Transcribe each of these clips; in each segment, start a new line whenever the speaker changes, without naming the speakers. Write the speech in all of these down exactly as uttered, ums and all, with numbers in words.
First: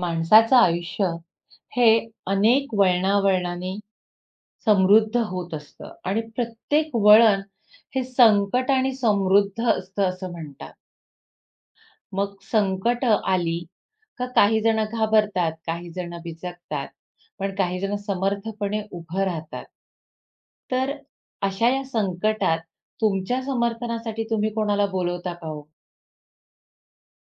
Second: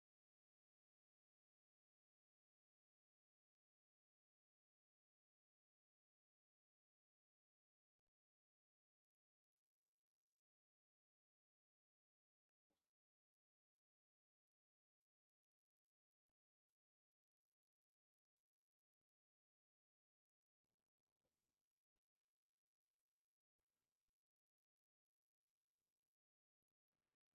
माणसाचं आयुष्य हे अनेक वळणावळणाने समृद्ध होत असतं आणि प्रत्येक वळण हे संकट आणि समृद्ध असतं असं म्हणतात. मग संकट आली का काही जण घाबरतात, काही जण बिचकतात, पण काही जण समर्थपणे उभं राहतात. तर अशा या संकटात तुमच्या समर्थनासाठी तुम्ही कोणाला बोलवता का हो?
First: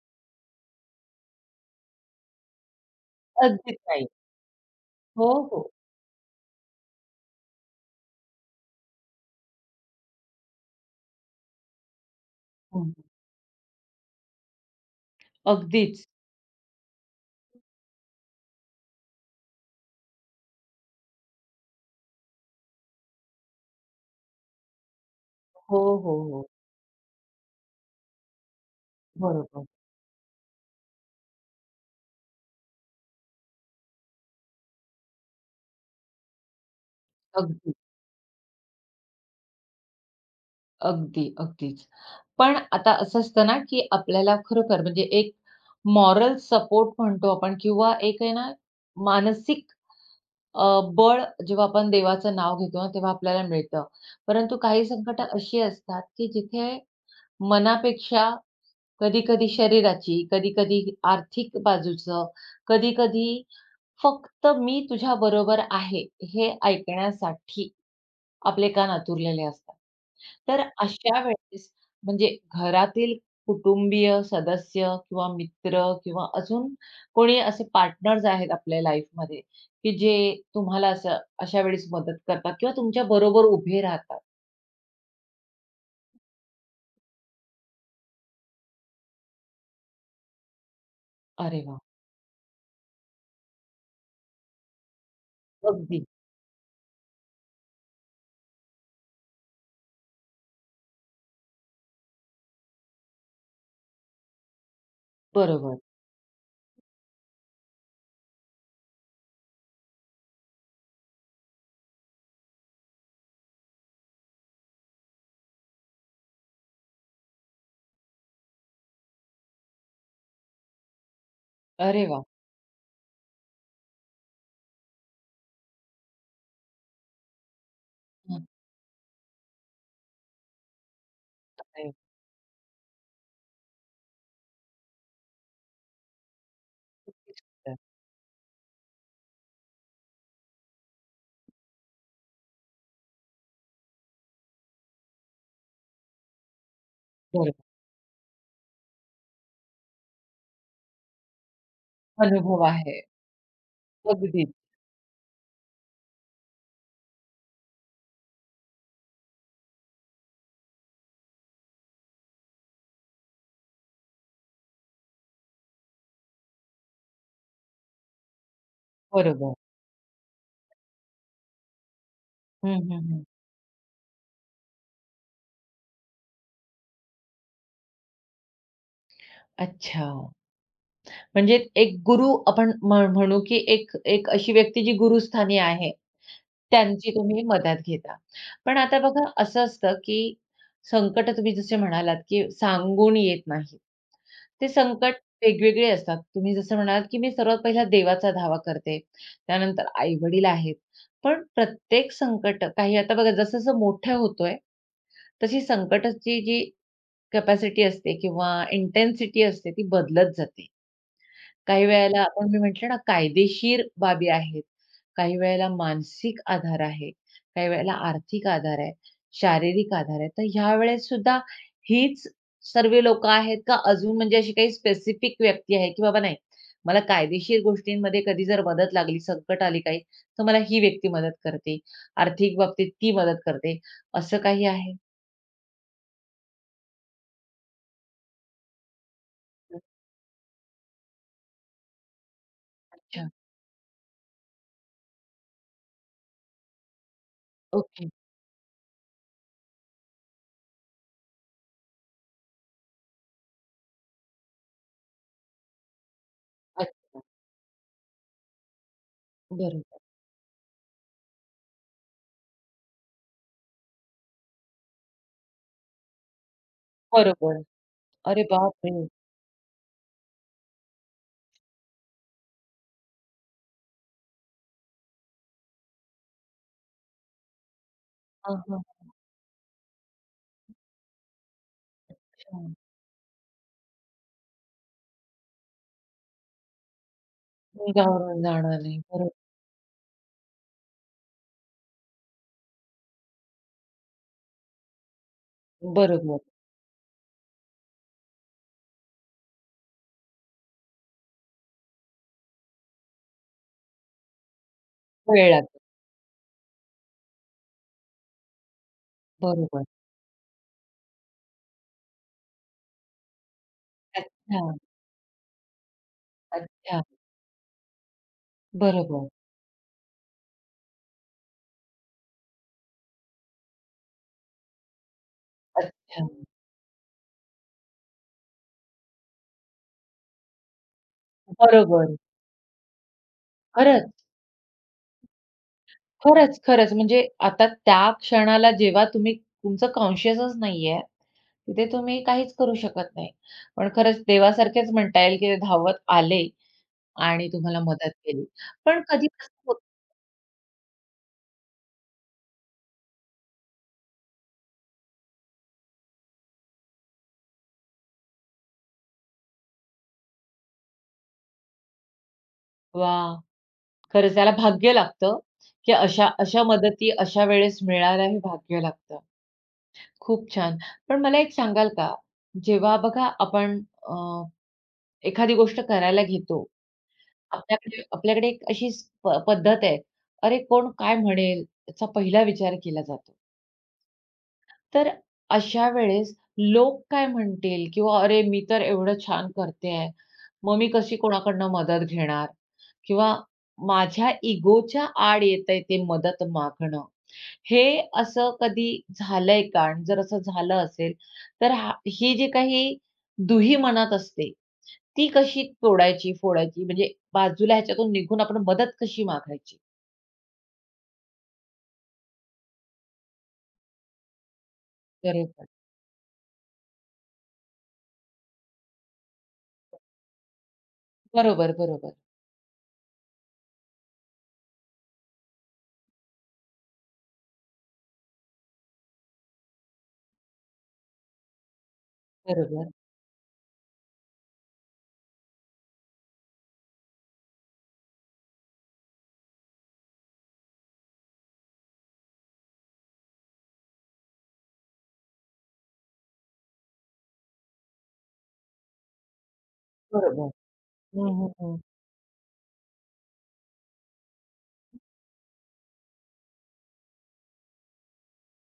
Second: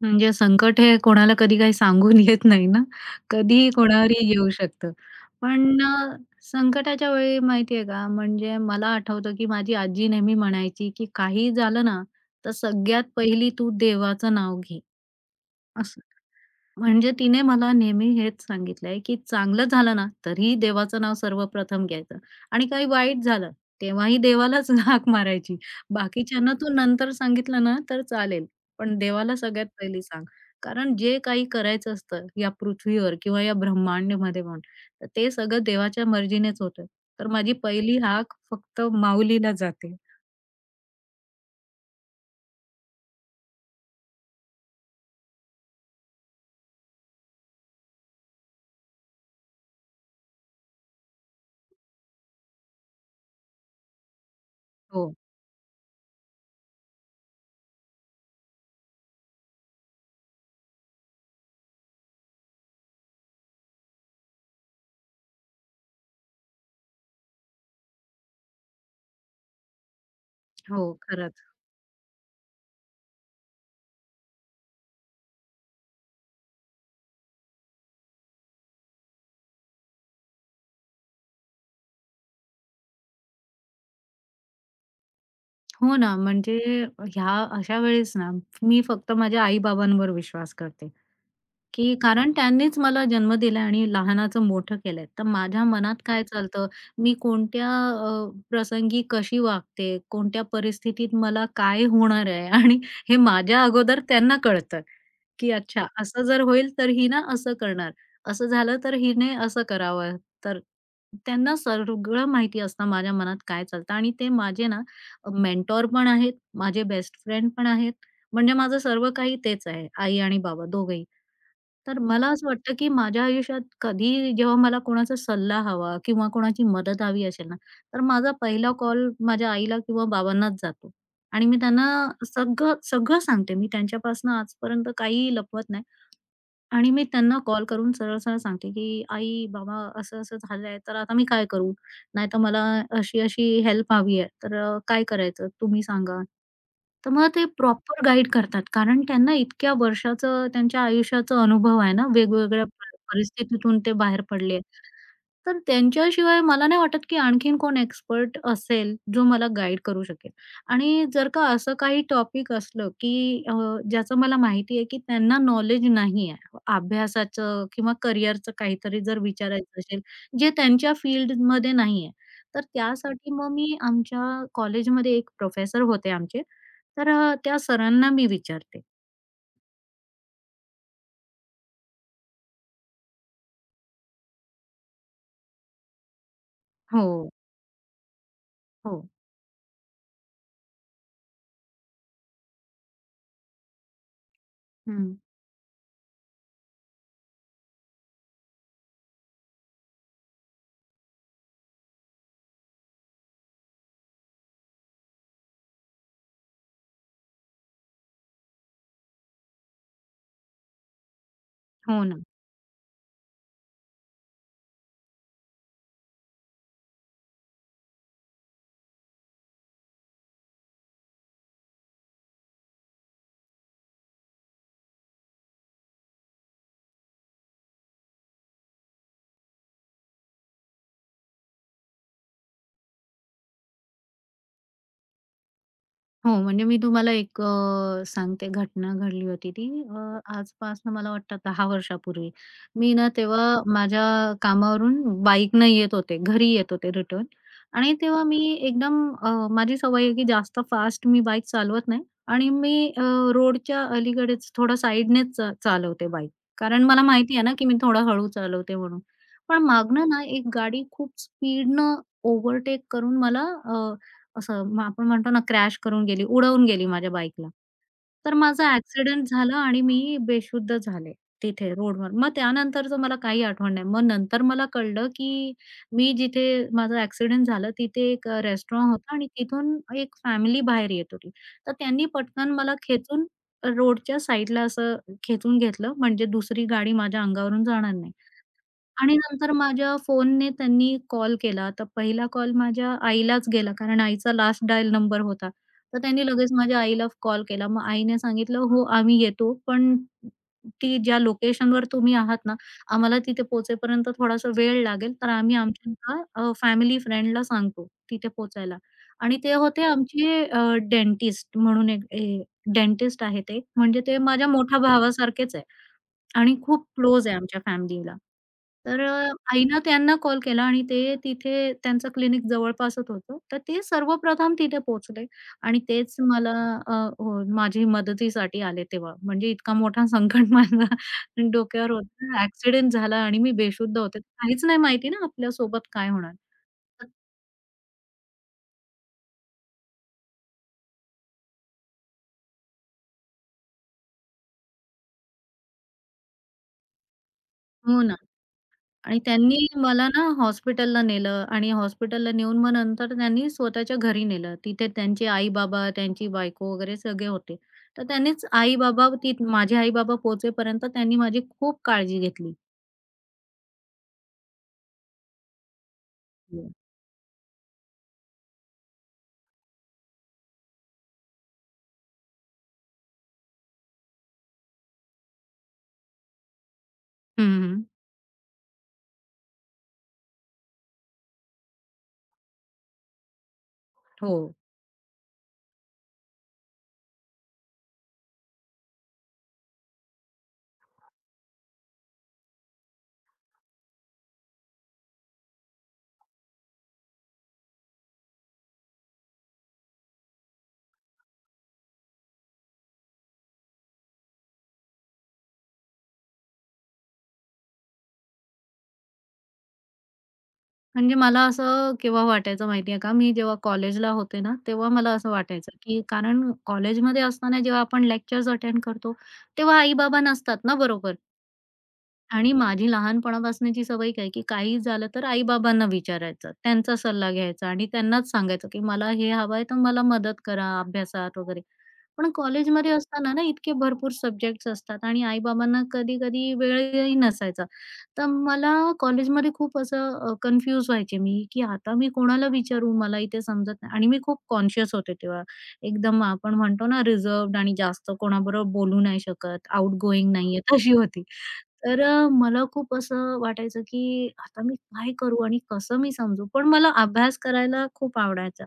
म्हणजे संकट हे कोणाला कधी काही सांगून येत नाही ना, कधीही
अगदीच नाही.
कोणावरही येऊ शकतं.
हो, हो.
पण अ, संकटाच्या वेळी माहिती आहे का, म्हणजे मला आठवतं, की माझी आजी नेहमी म्हणायची, की काही झालं ना, तर
हं.
सगळ्यात पहिली तू देवाचं नाव घे."
अगदीच.
म्हणजे तिने मला नेहमी हेच सांगितलंय, की चांगलं झालं ना, तरीही देवाचं नाव सर्वप्रथम घ्यायचं आणि काही वाईट झालं, तेव्हाही देवालाच हाक मारायची.
हो, हो, हो.
बाकीच्यांना तू नंतर सांगितलं ना, तर चालेल, पण देवाला
बरोबर.
सगळ्यात पहिली सांग. कारण जे काही करायचं असतं या पृथ्वीवर किंवा या ब्रह्मांडमध्ये म्हण, तर ते सगळं देवाच्या मर्जीनेच होतं. तर माझी
अगदी.
पहिली हाक फक्त माऊलीला जाते.
अगदी, अगदीच. पण आता असं असतं ना, की आपल्याला खरोखर म्हणजे एक मॉरल सपोर्ट म्हणतो आपण किंवा एक आहे ना, मानसिक अ, बळ जेव्हा आपण देवाचं नाव घेतो ना, तेव्हा आपल्याला मिळतं. परंतु काही
हो,
संकटं अशी असतात, की जिथे मनापेक्षा कधी-कधी शरीराची, कधी-कधी आर्थिक बाजूचं, कधी-कधी फक्त मी तुझ्याबरोबर आहे, हे ऐकण्यासाठी आपले कान आतुरलेले असतात. तर
हो,
अशा
खरंच.
वेळेस म्हणजे घरातील कुटुंबीय सदस्य किंवा मित्र किंवा अजून कोणी असे पार्टनर्स आहेत आपल्या लाईफमध्ये, की जे तुम्हाला असं अशा वेळेस मदत करतात किंवा तुमच्या बरोबर उभे राहतात.
हो ना, म्हणजे ह्या अशा वेळेस ना, मी फक्त माझ्या आई-बाबांवर विश्वास करते.
अरे वाह!
की कारण त्यांनीच मला जन्म दिला आणि लहानाचं मोठं केलंय. तर माझ्या मनात
अगदी.
काय चालतं, मी कोणत्या अ, प्रसंगी कशी वागते, कोणत्या परिस्थितीत मला काय होणार आहे आणि हे माझ्या अगोदर त्यांना कळतं, की
बरोबर.
अच्छा असं जर होईल तर ही ना असं करणार, असं झालं तर हिने असं करावं. तर त्यांना सगळं माहिती असतं माझ्या मनात काय चालतं आणि ते माझे ना मेंटॉर पण आहेत, माझे बेस्ट फ्रेंड पण आहेत. म्हणजे माझं सर्व काही तेच आहे, आई आणि बाबा दोघंही. तर
अरे वाह!
मला असं वाटतं, की माझ्या आयुष्यात कधी जेव्हा मला कोणाचा सल्ला हवा किंवा कोणाची मदत हवी असेल ना, तर माझा
हं,
पहिला कॉल माझ्या आईला किंवा बाबांनाच जातो आणि मी
अरे
त्यांना
वा.
सगळं, सगळं सांगते. मी त्यांच्यापासून आजपर्यंत काहीही लपवत नाही. आणि मी
किती
त्यांना कॉल
सुंदर.
करून सरळ-सरळ सांगते, की "आई, बाबा असं-असं झालंय, तर आता मी काय करू? नाहीतर मला अशी-अशी हेल्प हवी आहे, तर अ, काय करायचं तुम्ही सांगा." तर मग ते
बरोबर.
प्रॉपर गाईड करतात. कारण त्यांना इतक्या वर्षाचं त्यांच्या आयुष्याचा अनुभव आहे ना,
अनुभव
वेगवेगळ्या प
आहे.
परिस्थितीतून ते बाहेर
अगदीच.
पडले. तर त्यांच्याशिवाय मला नाही वाटत, की आणखीन कोण एक्सपर्ट असेल, जो मला गाईड करू शकेल. आणि जर का असं काही टॉपिक असलं, की अ, ज्याचं मला माहिती आहे, की त्यांना नॉलेज नाही आहे. अभ्यासाचं किंवा करिअरचं काहीतरी जर
बरोबर.
विचारायचं असेल, जे त्यांच्या फील्डमध्ये नाही आहे. तर
हं, हं, हं.
त्यासाठी मग मी आमच्या कॉलेजमध्ये एक प्रोफेसर होते आमचे, तर अ, त्या सरांना मी विचारते.
अच्छा. म्हणजे एक गुरु आपण म्ह म्हणू, की एक एक अशी व्यक्ती जी गुरुस्थानी आहे,
हो,
त्यांची तुम्ही मदत घेता. पण आता
हो.
बघा असं असतं, की संकट तुम्ही जसे म्हणालात, की सांगून येत नाही. ते संकट
हं.
वेगवेगळे असतात. तुम्ही जसं म्हणालात, की मी सर्वात पहिला देवाचा धावा करते. त्यानंतर आई-वडील आहेत. पण प्रत्येक संकट काही आता बघा जसं-जसं मोठं होतोय, तशी संकटाची जी कॅपॅसिटी असते किंवा इंटेन्सिटी असते ती बदलत जाते. काही
हो ना.
वेळेला आपण मी म्हटलं ना, कायदेशीर बाबी आहेत. काही वेळेला मानसिक आधार आहे. काही वेळेला आर्थिक आधार आहे, शारीरिक आधार आहे. तर ह्यावेळेस सुद्धा हीच सर्व लोकं आहेत का अजून म्हणजे अशी काही स्पेसिफिक व्यक्ती आहे, की बाबा नाही, मला कायदेशीर गोष्टींमध्ये कधी जर मदत लागली, संकट आली काही, तर मला ही व्यक्ती मदत करते. आर्थिक बाबतीत ती मदत करते. असं काही आहे?
हो, म्हणजे मी तुम्हाला एक अ, सांगते घटना घडली होती ती अ, आजपासनं मला वाटतं दहा वर्षापूर्वी. मी ना
अच्छा.
तेव्हा माझ्या कामावरून बाईकनं येत होते, घरी येत होते रिटर्न आणि
ओके.
तेव्हा मी एकदम अ, माझी सवय आहे की जास्त फास्ट मी बाईक चालवत नाही आणि मी अ, रोडच्या अलीकडेच थोडं साईडनेच चा चालवते बाईक. कारण मला
अच्छा.
माहिती आहे ना की मी थोडं हळू चालवते म्हणून. पण
बरोबर.
मागनं ना एक गाडी खूप स्पीडनं ओव्हरटेक करून मला असं मग आपण म्हणतो ना क्रॅश करून गेली, उडवून गेली माझ्या बाईकला.
बरोबर.
तर
अरे
माझा
बापरे!
ॲक्सिडेंट झाला आणि मी बेशुद्ध झाले तिथे रोडवर. मग त्यानंतरचं मला काही आठवण नाही. मग नंतर मला कळलं, की मी जिथे माझं ॲक्सिडेंट झालं तिथे एक अ,
हां, हां.
रेस्टॉरंट होतं आणि तिथून एक फॅमिली बाहेर येत होती. तर त्यांनी पटकन
अच्छा.
मला खेचून रोडच्या साईडला असं खेचून घेतलं म्हणजे दुसरी गाडी माझ्या अंगावरून जाणार नाही.
निरावरून जाणार नाही.
आणि
बरोबर,
नंतर माझ्या फोनने त्यांनी कॉल केला. तर पहिला कॉल माझ्या आईलाच गेला, कारण आईचा लास्ट डायल नंबर होता. तर त्यांनी
बरोबर.
लगेच माझ्या आईला कॉल केला. मग आईने सांगितलं, "हो, आम्ही येतो, पण ती ज्या लोकेशनवर तुम्ही आहात ना, आम्हाला तिथे पोहोचेपर्यंत थोडासा वेळ लागेल, तर
वेळ
आम्ही
लागतो.
आमच्या फॅमिली फ्रेंडला सांगतो तिथे पोहोचायला." आणि ते होते
बरोबर.
आमचे अ, डेंटिस्ट म्हणून एक डेंटिस्ट आहे ते. म्हणजे ते माझ्या
अच्छा,
मोठ्या भावासारखेच आहे. आणि खूप
अच्छा.
क्लोज आहे आमच्या फॅमिलीला. तर
बरोबर.
अ, आईनं त्यांना कॉल केला आणि ते तिथे त्यांचं क्लिनिक जवळपासच होतं. तर ते सर्वप्रथम तिथे पोहोचले आणि तेच
अच्छा.
मला अ, हो, माझी मदतीसाठी आले तेव्हा. म्हणजे इतका मोठा संकट माझ्या डोक्यावर
बरोबर.
होता. ॲक्सिडेंट झाला आणि मी बेशुद्ध होते.
खरंच,
काहीच नाही माहिती ना आपल्यासोबत काय होणार.
खरंच, खरंच.
तर
म्हणजे आता त्या क्षणाला जेव्हा तुम्ही तुमचं कॉन्शियसच नाहीये, तिथे तुम्ही काहीच करू शकत नाही. पण खरंच देवासारखेच म्हणता येईल, की ते धावत आले आणि तुम्हाला
हो
मदत
ना.
केली. पण
आणि
कधी असं
त्यांनी
होतं
मला ना हॉस्पिटलला नेलं आणि हॉस्पिटलला नेऊन मग नंतर त्यांनी स्वतःच्या घरी नेलं. तिथे त्यांचे आई-बाबा, त्यांची बायको वगैरे सगळे होते. तर त्यांनीच आई-बाबा ती माझे आई-बाबा पोहोचेपर्यंत त्यांनी माझी खूप काळजी घेतली.
वाह! खरंच त्याला भाग्य लागतं, की अशा अशा
हं,
मदती अशा वेळेस मिळायला हे भाग्य लागतं. खूप छान. पण मला एक सांगाल का, जेव्हा बघा आपण अ, एखादी गोष्ट करायला घेतो, आपल्याकडे आपल्याकडे एक अशी स प पद्धत आहे, "अरे, कोण काय म्हणेल?" याचा पहिला विचार केला जातो.
हो.
तर अशा वेळेस लोक काय म्हणतील? किंवा "अरे, मी तर एवढं छान करते आहे. मग मी कशी कोणाकडनं मदत घेणार?" किंवा "माझ्या इगोच्या आड येतंय ते मदत मागणं." हे असं कधी झालंय का? आणि जर असं झालं असेल, तर हा ही जी काही दुही मनात असते, ती कशी तोडायची, फोडायची? म्हणजे बाजूला ह्याच्यातून निघून आपण मदत कशी मागायची?
म्हणजे मला असं केव्हा वाटायचं माहिती आहे का, मी जेव्हा कॉलेजला होते ना, तेव्हा मला असं
बरोबर.
वाटायचं, की कारण कॉलेजमध्ये असताना जेव्हा आपण लेक्चर्स अटेंड करतो, तेव्हा आई-बाबा नसतात ना बरोबर.
बरोबर, बरोबर.
आणि माझी लहानपणापासनची सवय काय, की काही झालं तर आई-बाबांना विचारायचं. त्यांचा सल्ला घ्यायचा आणि त्यांनाच सांगायचं, की मला हे हवंय तर मला मदत करा अभ्यासात वगैरे. पण
बरोबर,
कॉलेजमध्ये असताना ना इतके भरपूर सब्जेक्ट्स असतात आणि आई-बाबांना कधी-कधी वेळही नसायचा. तर मला कॉलेजमध्ये खूप असं कन्फ्यूज व्हायचे मी, की आता मी कोणाला विचारू? मला इथे समजत नाही आणि मी खूप कॉन्शियस होते तेव्हा. एकदम आपण म्हणतो ना रिझर्व्हड आणि जास्त कोणाबरोबर बोलू नाही शकत, आउटगोइंग
बरोबर.
नाहीये, तशी होती.
हं, हं, हं.
तर अ, मला खूप असं वाटायचं, की आता मी काय करू आणि कसं मी समजू? पण मला अभ्यास करायला खूप आवडायचा.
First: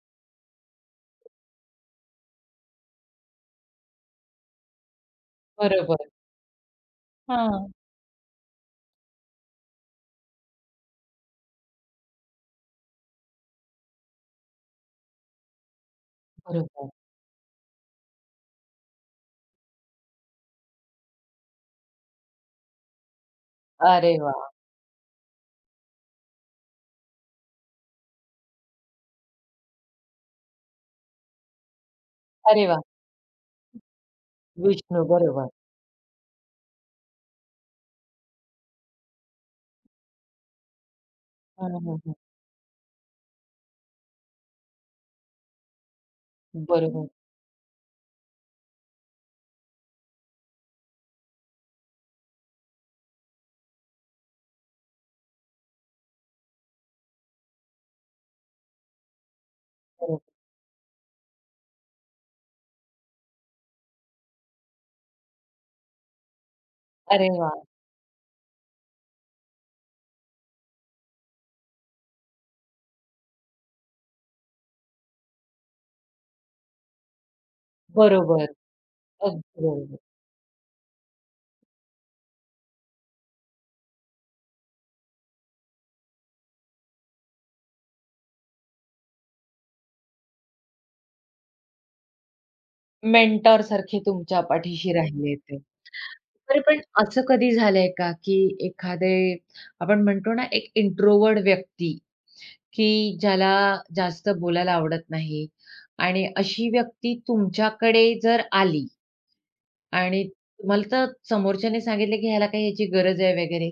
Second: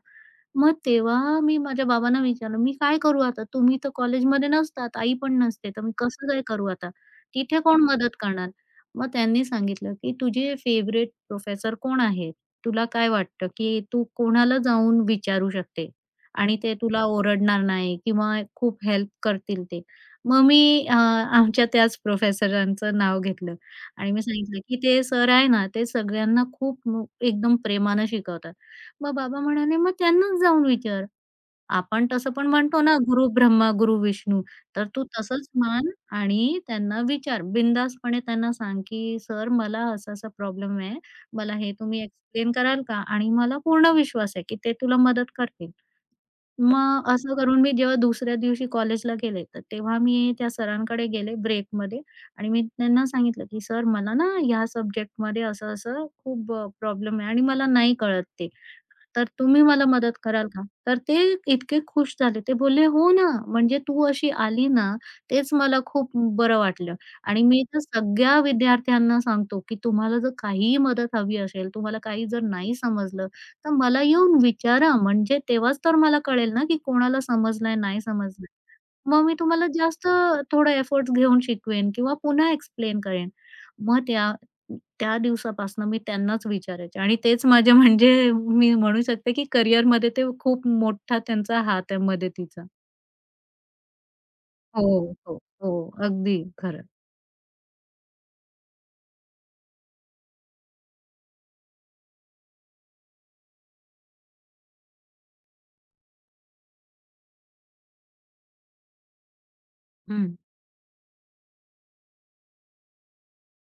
मग तेव्हा मी माझ्या बाबांना विचारलं, "मी काय करू आता? तुम्ही तर कॉलेजमध्ये नसतात, आई पण नसते, तर मी
बरोबर.
कसं काय करू आता? तिथे
हां.
कोण मदत करणार?" मग त्यांनी सांगितलं, "की तुझे फेव्हरेट प्रोफेसर कोण आहेत? तुला काय वाटतं, की तू कोणाला जाऊन विचारू शकते आणि ते
बरोबर.
तुला ओरडणार नाही किंवा खूप हेल्प करतील ते." मग मी अ, आमच्या त्याच प्रोफेसरांचं नाव घेतलं आणि
अरे
मी
वाह!
सांगितलं, की "ते सर आहे ना, ते सगळ्यांना खूप मो एकदम प्रेमानं शिकवतात." मग बाबा म्हणाले, "मग त्यांनाच जाऊन विचार. आपण तसं पण
अरे वाह!
म्हणतो ना, गुरु ब्रह्मा, गुरु विष्णू. तर तू
विष्णू
तसंच
बरोबर.
मान आणि त्यांना विचार. बिनधास्तपणे त्यांना सांग, की सर मला असा-असा प्रॉब्लेम आहे. मला हे
हं, हं,
तुम्ही
हं.
एक्सप्लेन कराल का? आणि मला पूर्ण विश्वास आहे, की ते तुला मदत करतील."
बरोबर,
मग असं करून मी जेव्हा दुसऱ्या दिवशी कॉलेजला गेले, तर तेव्हा मी त्या सरांकडे गेले ब्रेकमध्ये आणि मी त्यांना सांगितलं, की "सर मला ना ह्या सब्जेक्टमध्ये असं-असं खूप अ, प्रॉब्लेम आहे आणि मला नाही कळत ते." तर तुम्ही मला मदत
बरोबर.
कराल का?" तर ते इतके खुश झाले. ते बोलले, "हो ना, म्हणजे तू अशी आली ना, तेच मला खूप बरं वाटलं."
अरे
आणि
वाह!
मी तर सगळ्या विद्यार्थ्यांना सांगतो, की तुम्हाला जर काहीही मदत हवी असेल, तुम्हाला काही जर नाही समजलं, तर मला येऊन विचारा. म्हणजे तेव्हाच तर मला कळेल ना, की कोणाला समजलंय, नाही
बरोबर.
समजलंय. मग मी
अगदी
तुम्हाला
बरोबर.
जास्त थोडा एफर्ट्स घेऊन शिकवेन किंवा पुन्हा एक्सप्लेन करेन. मग त्या त्या दिवसापासून मी त्यांनाच विचारायचे आणि तेच माझे म्हणजे मी म्हणू शकते, की करिअरमध्ये ते खूप मोठा त्यांचा हात आहे मदतीचा.
मेंटॉर सारखे तुमच्या पाठीशी
हो,
राहिले
हो.
ते.
हो, अगदी
तरी पण
खरं.
असं कधी झालंय का, की एखादे आपण म्हणतो ना, एक इंट्रोव्हर्ट व्यक्ती, की ज्याला जास्त बोलायला आवडत नाही आणि अशी व्यक्ती तुमच्याकडे जर आली आणि
हं.
तुम्हाला तर समोरच्याने सांगितलं, की ह्याला काही ह्याची गरज आहे वगैरे.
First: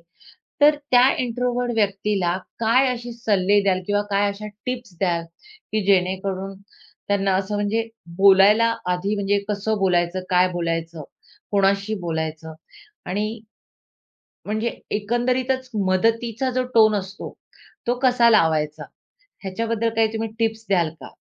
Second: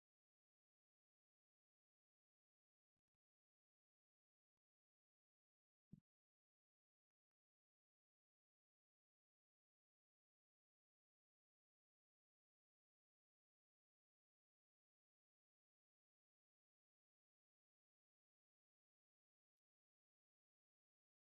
तर त्या इंट्रोव्हर्ट व्यक्तीला काय असे सल्ले द्याल किंवा काय अशा टिप्स द्याल, की जेणेकरून त्यांना असं म्हणजे बोलायला आधी म्हणजे कसं बोलायचं, काय बोलायचं, कोणाशी बोलायचं आणि म्हणजे एकंदरीतच मदतीचा जो टोन असतो, तो कसा लावायचा? ह्याच्याबद्दल काही तुम्ही टिप्स द्याल का?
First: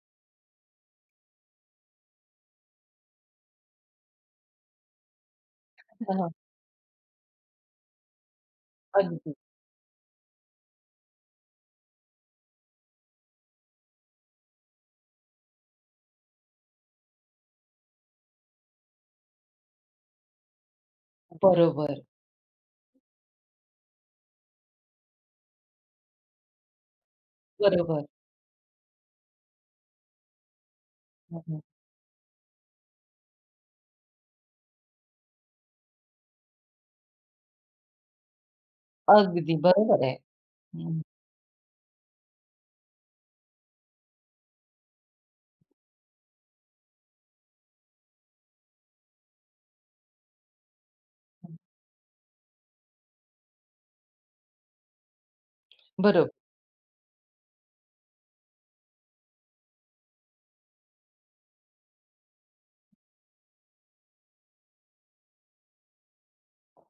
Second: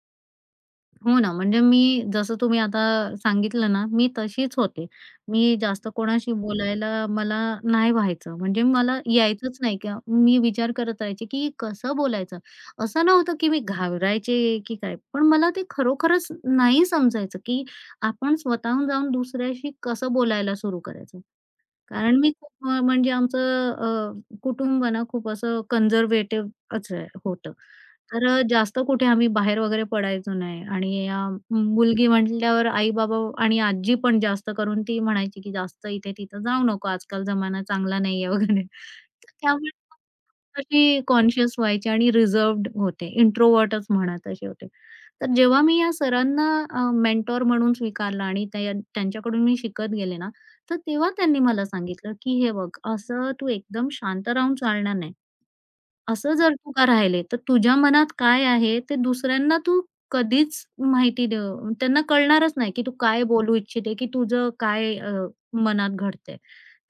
हो ना, म्हणजे मी जसं तुम्ही आता सांगितलं ना, मी तशीच होते. मी जास्त
हां, हां.
कोणाशी बोलायला मला नाही व्हायचं. म्हणजे मला
अगदी.
यायचंच नाही किंवा मी विचार करत राहायचे, की कसं बोलायचं? असं नव्हतं, की मी घाबरायचे की काय. पण मला ते खरोखरच नाही समजायचं, की आपण स्वतःहून जाऊन दुसऱ्याशी कसं बोलायला सुरू करायचं?
बरोबर,
कारण मी खूप अ, म्हणजे आमचं अ, कुटुंब ना खूप असं कन्झर्व्हेटिव्हच होतं.
बरोबर.
तर अ, जास्त कुठे आम्ही बाहेर वगैरे पडायचो नाही आणि अ,
हं, हं.
मुलगी म्हटल्यावर आई-बाबा आणि आजी पण जास्त करून ती म्हणायची, की "जास्त इथे-तिथं जाऊ नको. आजकाल जमाना चांगला नाहीये" वगैरे. तर
अगदी
त्यामुळे
बरोबर आहे.
तशी
हं,
कॉन्शियस व्हायचे आणि रिझर्व्ड होते. इंट्रोव्हर्टच म्हणा तसे होते. तर जेव्हा मी या सरांना अ, मेंटॉर म्हणून स्वीकारलं आणि त्या त्यांच्याकडून मी शिकत गेले ना, तर तेव्हा त्यांनी
हं.
मला सांगितलं, की "हे बघ, असं तू एकदम शांत राहून चालणार नाही.
बरोबर,
असं जर तू का राहिले, तर तुझ्या मनात काय आहे ते दुसऱ्यांना तू कधीच माहिती देऊ त्यांना कळणारच नाही, की तू काय बोलू इच्छिते, की तुझं काय अ, मनात घडतंय."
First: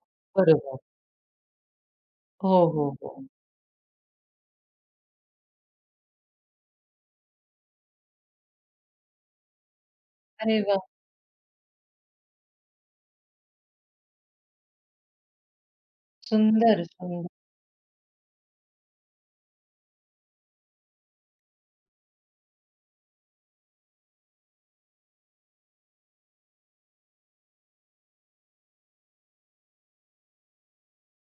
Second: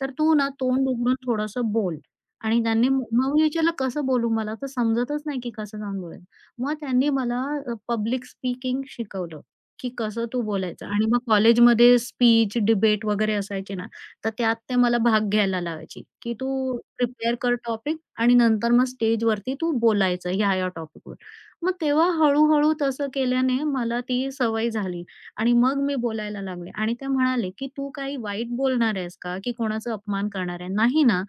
तर तू ना
बरोबर.
तोंड उघडून थोडंसं बोल."
हो,
आणि
हो,
त्यांनी म-
हो.
मग मी विचारलं, "कसं बोलू? मला तर समजतच नाही की कसं जाऊन बोलायचं." मग त्यांनी मला पब्लिक स्पीकिंग शिकवलं, की कसं तू
अरे वाह!
बोलायचं आणि मग कॉलेजमध्ये स्पीच, डिबेट वगैरे असायचे ना, तर त्यात ते मला भाग घ्यायला लावायचे, की "तू
सुंदर, सुंदर.
प्रिपेअर कर टॉपिक आणि नंतर मग स्टेजवरती तू बोलायचं ह्या-ह्या टॉपिकवर." मग तेव्हा हळू तसं केल्याने मला ती सवय झाली. आणि मग मी बोलायला लागले आणि ते म्हणाले, "की तू काही वाईट बोलणार आहेस का? की कोणाचा अपमान करणार आहे? नाही ना,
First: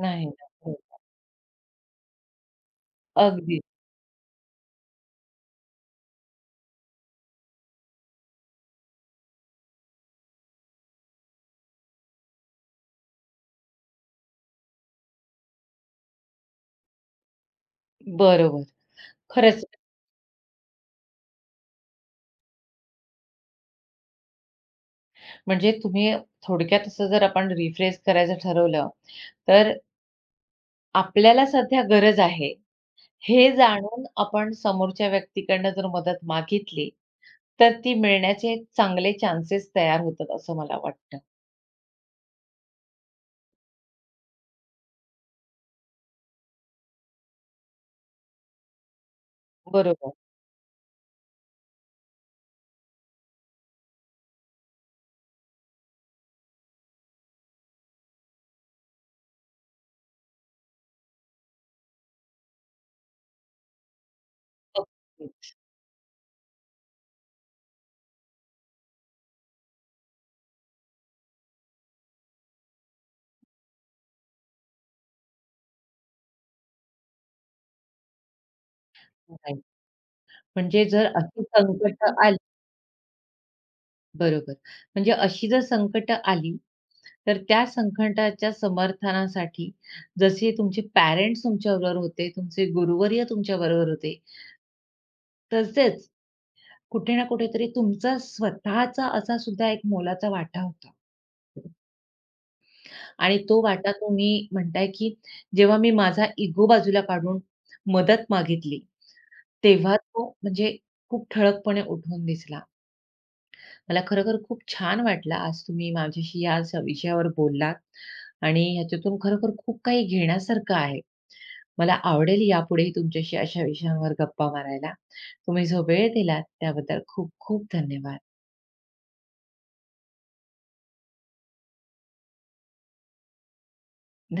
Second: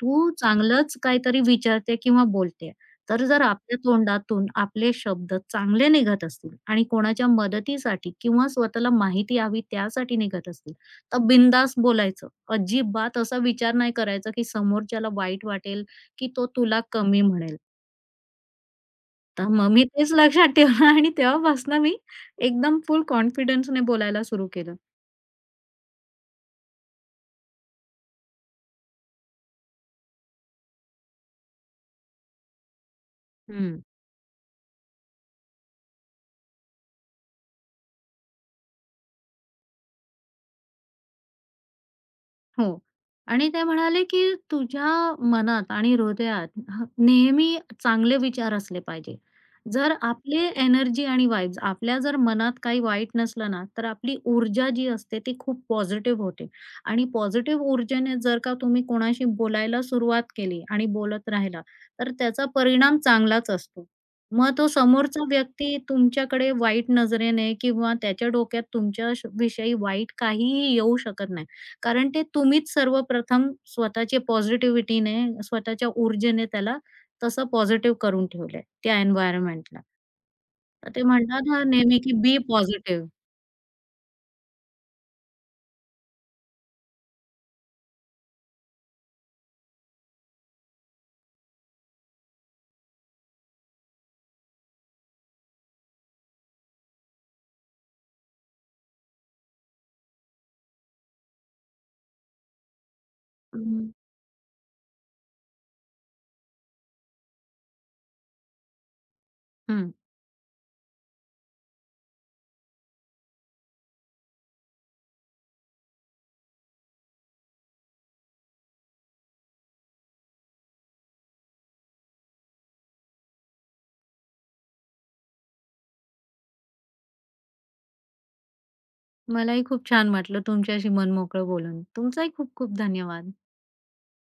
नाही
तू
ना. हो.
चांगलंच काहीतरी विचारते किंवा बोलते. तर जर
अगदी.
आपल्या तोंडातून आपले शब्द चांगले निघत असतील आणि कोणाच्या मदतीसाठी किंवा स्वतःला माहिती हवी त्यासाठी निघत असतील, तर बिनधास्त बोलायचं. अजिबात असा विचार नाही करायचा, की समोरच्याला वाईट वाटेल, की तो तुला कमी म्हणेल."
बरोबर.
तर
खरंच
मग मी तेच लक्षात ठेवलं आणि तेव्हापासून मी एकदम फुल कॉन्फिडन्सने बोलायला सुरू केलं.
म्हणजे तुम्ही थोडक्यात असं जर आपण रिफ्रेश करायचं ठरवलं, तर आपल्याला सध्या गरज आहे, हे
हं,
जाणून आपण समोरच्या व्यक्तीकडनं जर मदत मागितली, तर ती मिळण्याचे चांगले चान्सेस तयार होतात असं मला वाटतं.
हो. आणि ते म्हणाले, की "तुझ्या मनात आणि हृदयात ह नेहमी चांगले विचार असले पाहिजे. जर
बरोबर.
आपले एनर्जी आणि वाइब्स आपल्या जर मनात काही वाईट नसलं ना, तर आपली ऊर्जा जी असते ती खूप पॉझिटिव्ह होते. आणि पॉझिटिव्ह ऊर्जेने जर का तुम्ही कोणाशी बोलायला सुरुवात केली आणि बोलत राहिला, तर त्याचा परिणाम चांगलाच असतो. मग तो समोरचा
अगदी.
व्यक्ती तुमच्याकडे वाईट नजरेने किंवा त्याच्या डोक्यात तुमच्या श विषयी वाईट काहीही येऊ शकत नाही. कारण ते तुम्हीच सर्वप्रथम स्वतःच्या पॉझिटिव्हिटीने, स्वतःच्या ऊर्जेने त्याला तसं पॉझिटिव्ह करून ठेवलंय त्या
नाही.
एन्व्हायर्नमेंटला.
म्हणजे
तर ते
जर अशी
म्हणतात ना नेहमी की
संकटं आली
बी पॉझिटिव्ह.
बरोबर. म्हणजे अशी जर संकटं आली तर त्या संकटाच्या समर्थनासाठी जसे तुमचे पॅरेंट्स तुमच्याबरोबर होते, तुमचे गुरुवर्य तुमच्याबरोबर होते, तसेच कुठे ना कुठेतरी तुमचा स्वतःचा असा सुद्धा एक मोलाचा वाटा होता. आणि तो
हं,
वाटा तुम्ही म्हणताय, की जेव्हा मी माझा इगो बाजूला काढून मदत मागितली,
हं.
तेव्हा तो म्हणजे खूप ठळकपणे उठून दिसला. मला खरोखर खूप छान वाटलं आज तुम्ही माझ्याशी या स विषयावर बोललात आणि ह्याच्यातून खरोखर खूप काही घेण्यासारखं आहे. मला आवडेल यापुढेही तुमच्याशी अशा विषयांवर गप्पा मारायला. तुम्ही जो वेळ दिलात त्याबद्दल खूप खूप धन्यवाद.
मलाही खूप छान वाटलं तुमच्याशी मनमोकळं बोलून. तुमचाही खूप खूप धन्यवाद.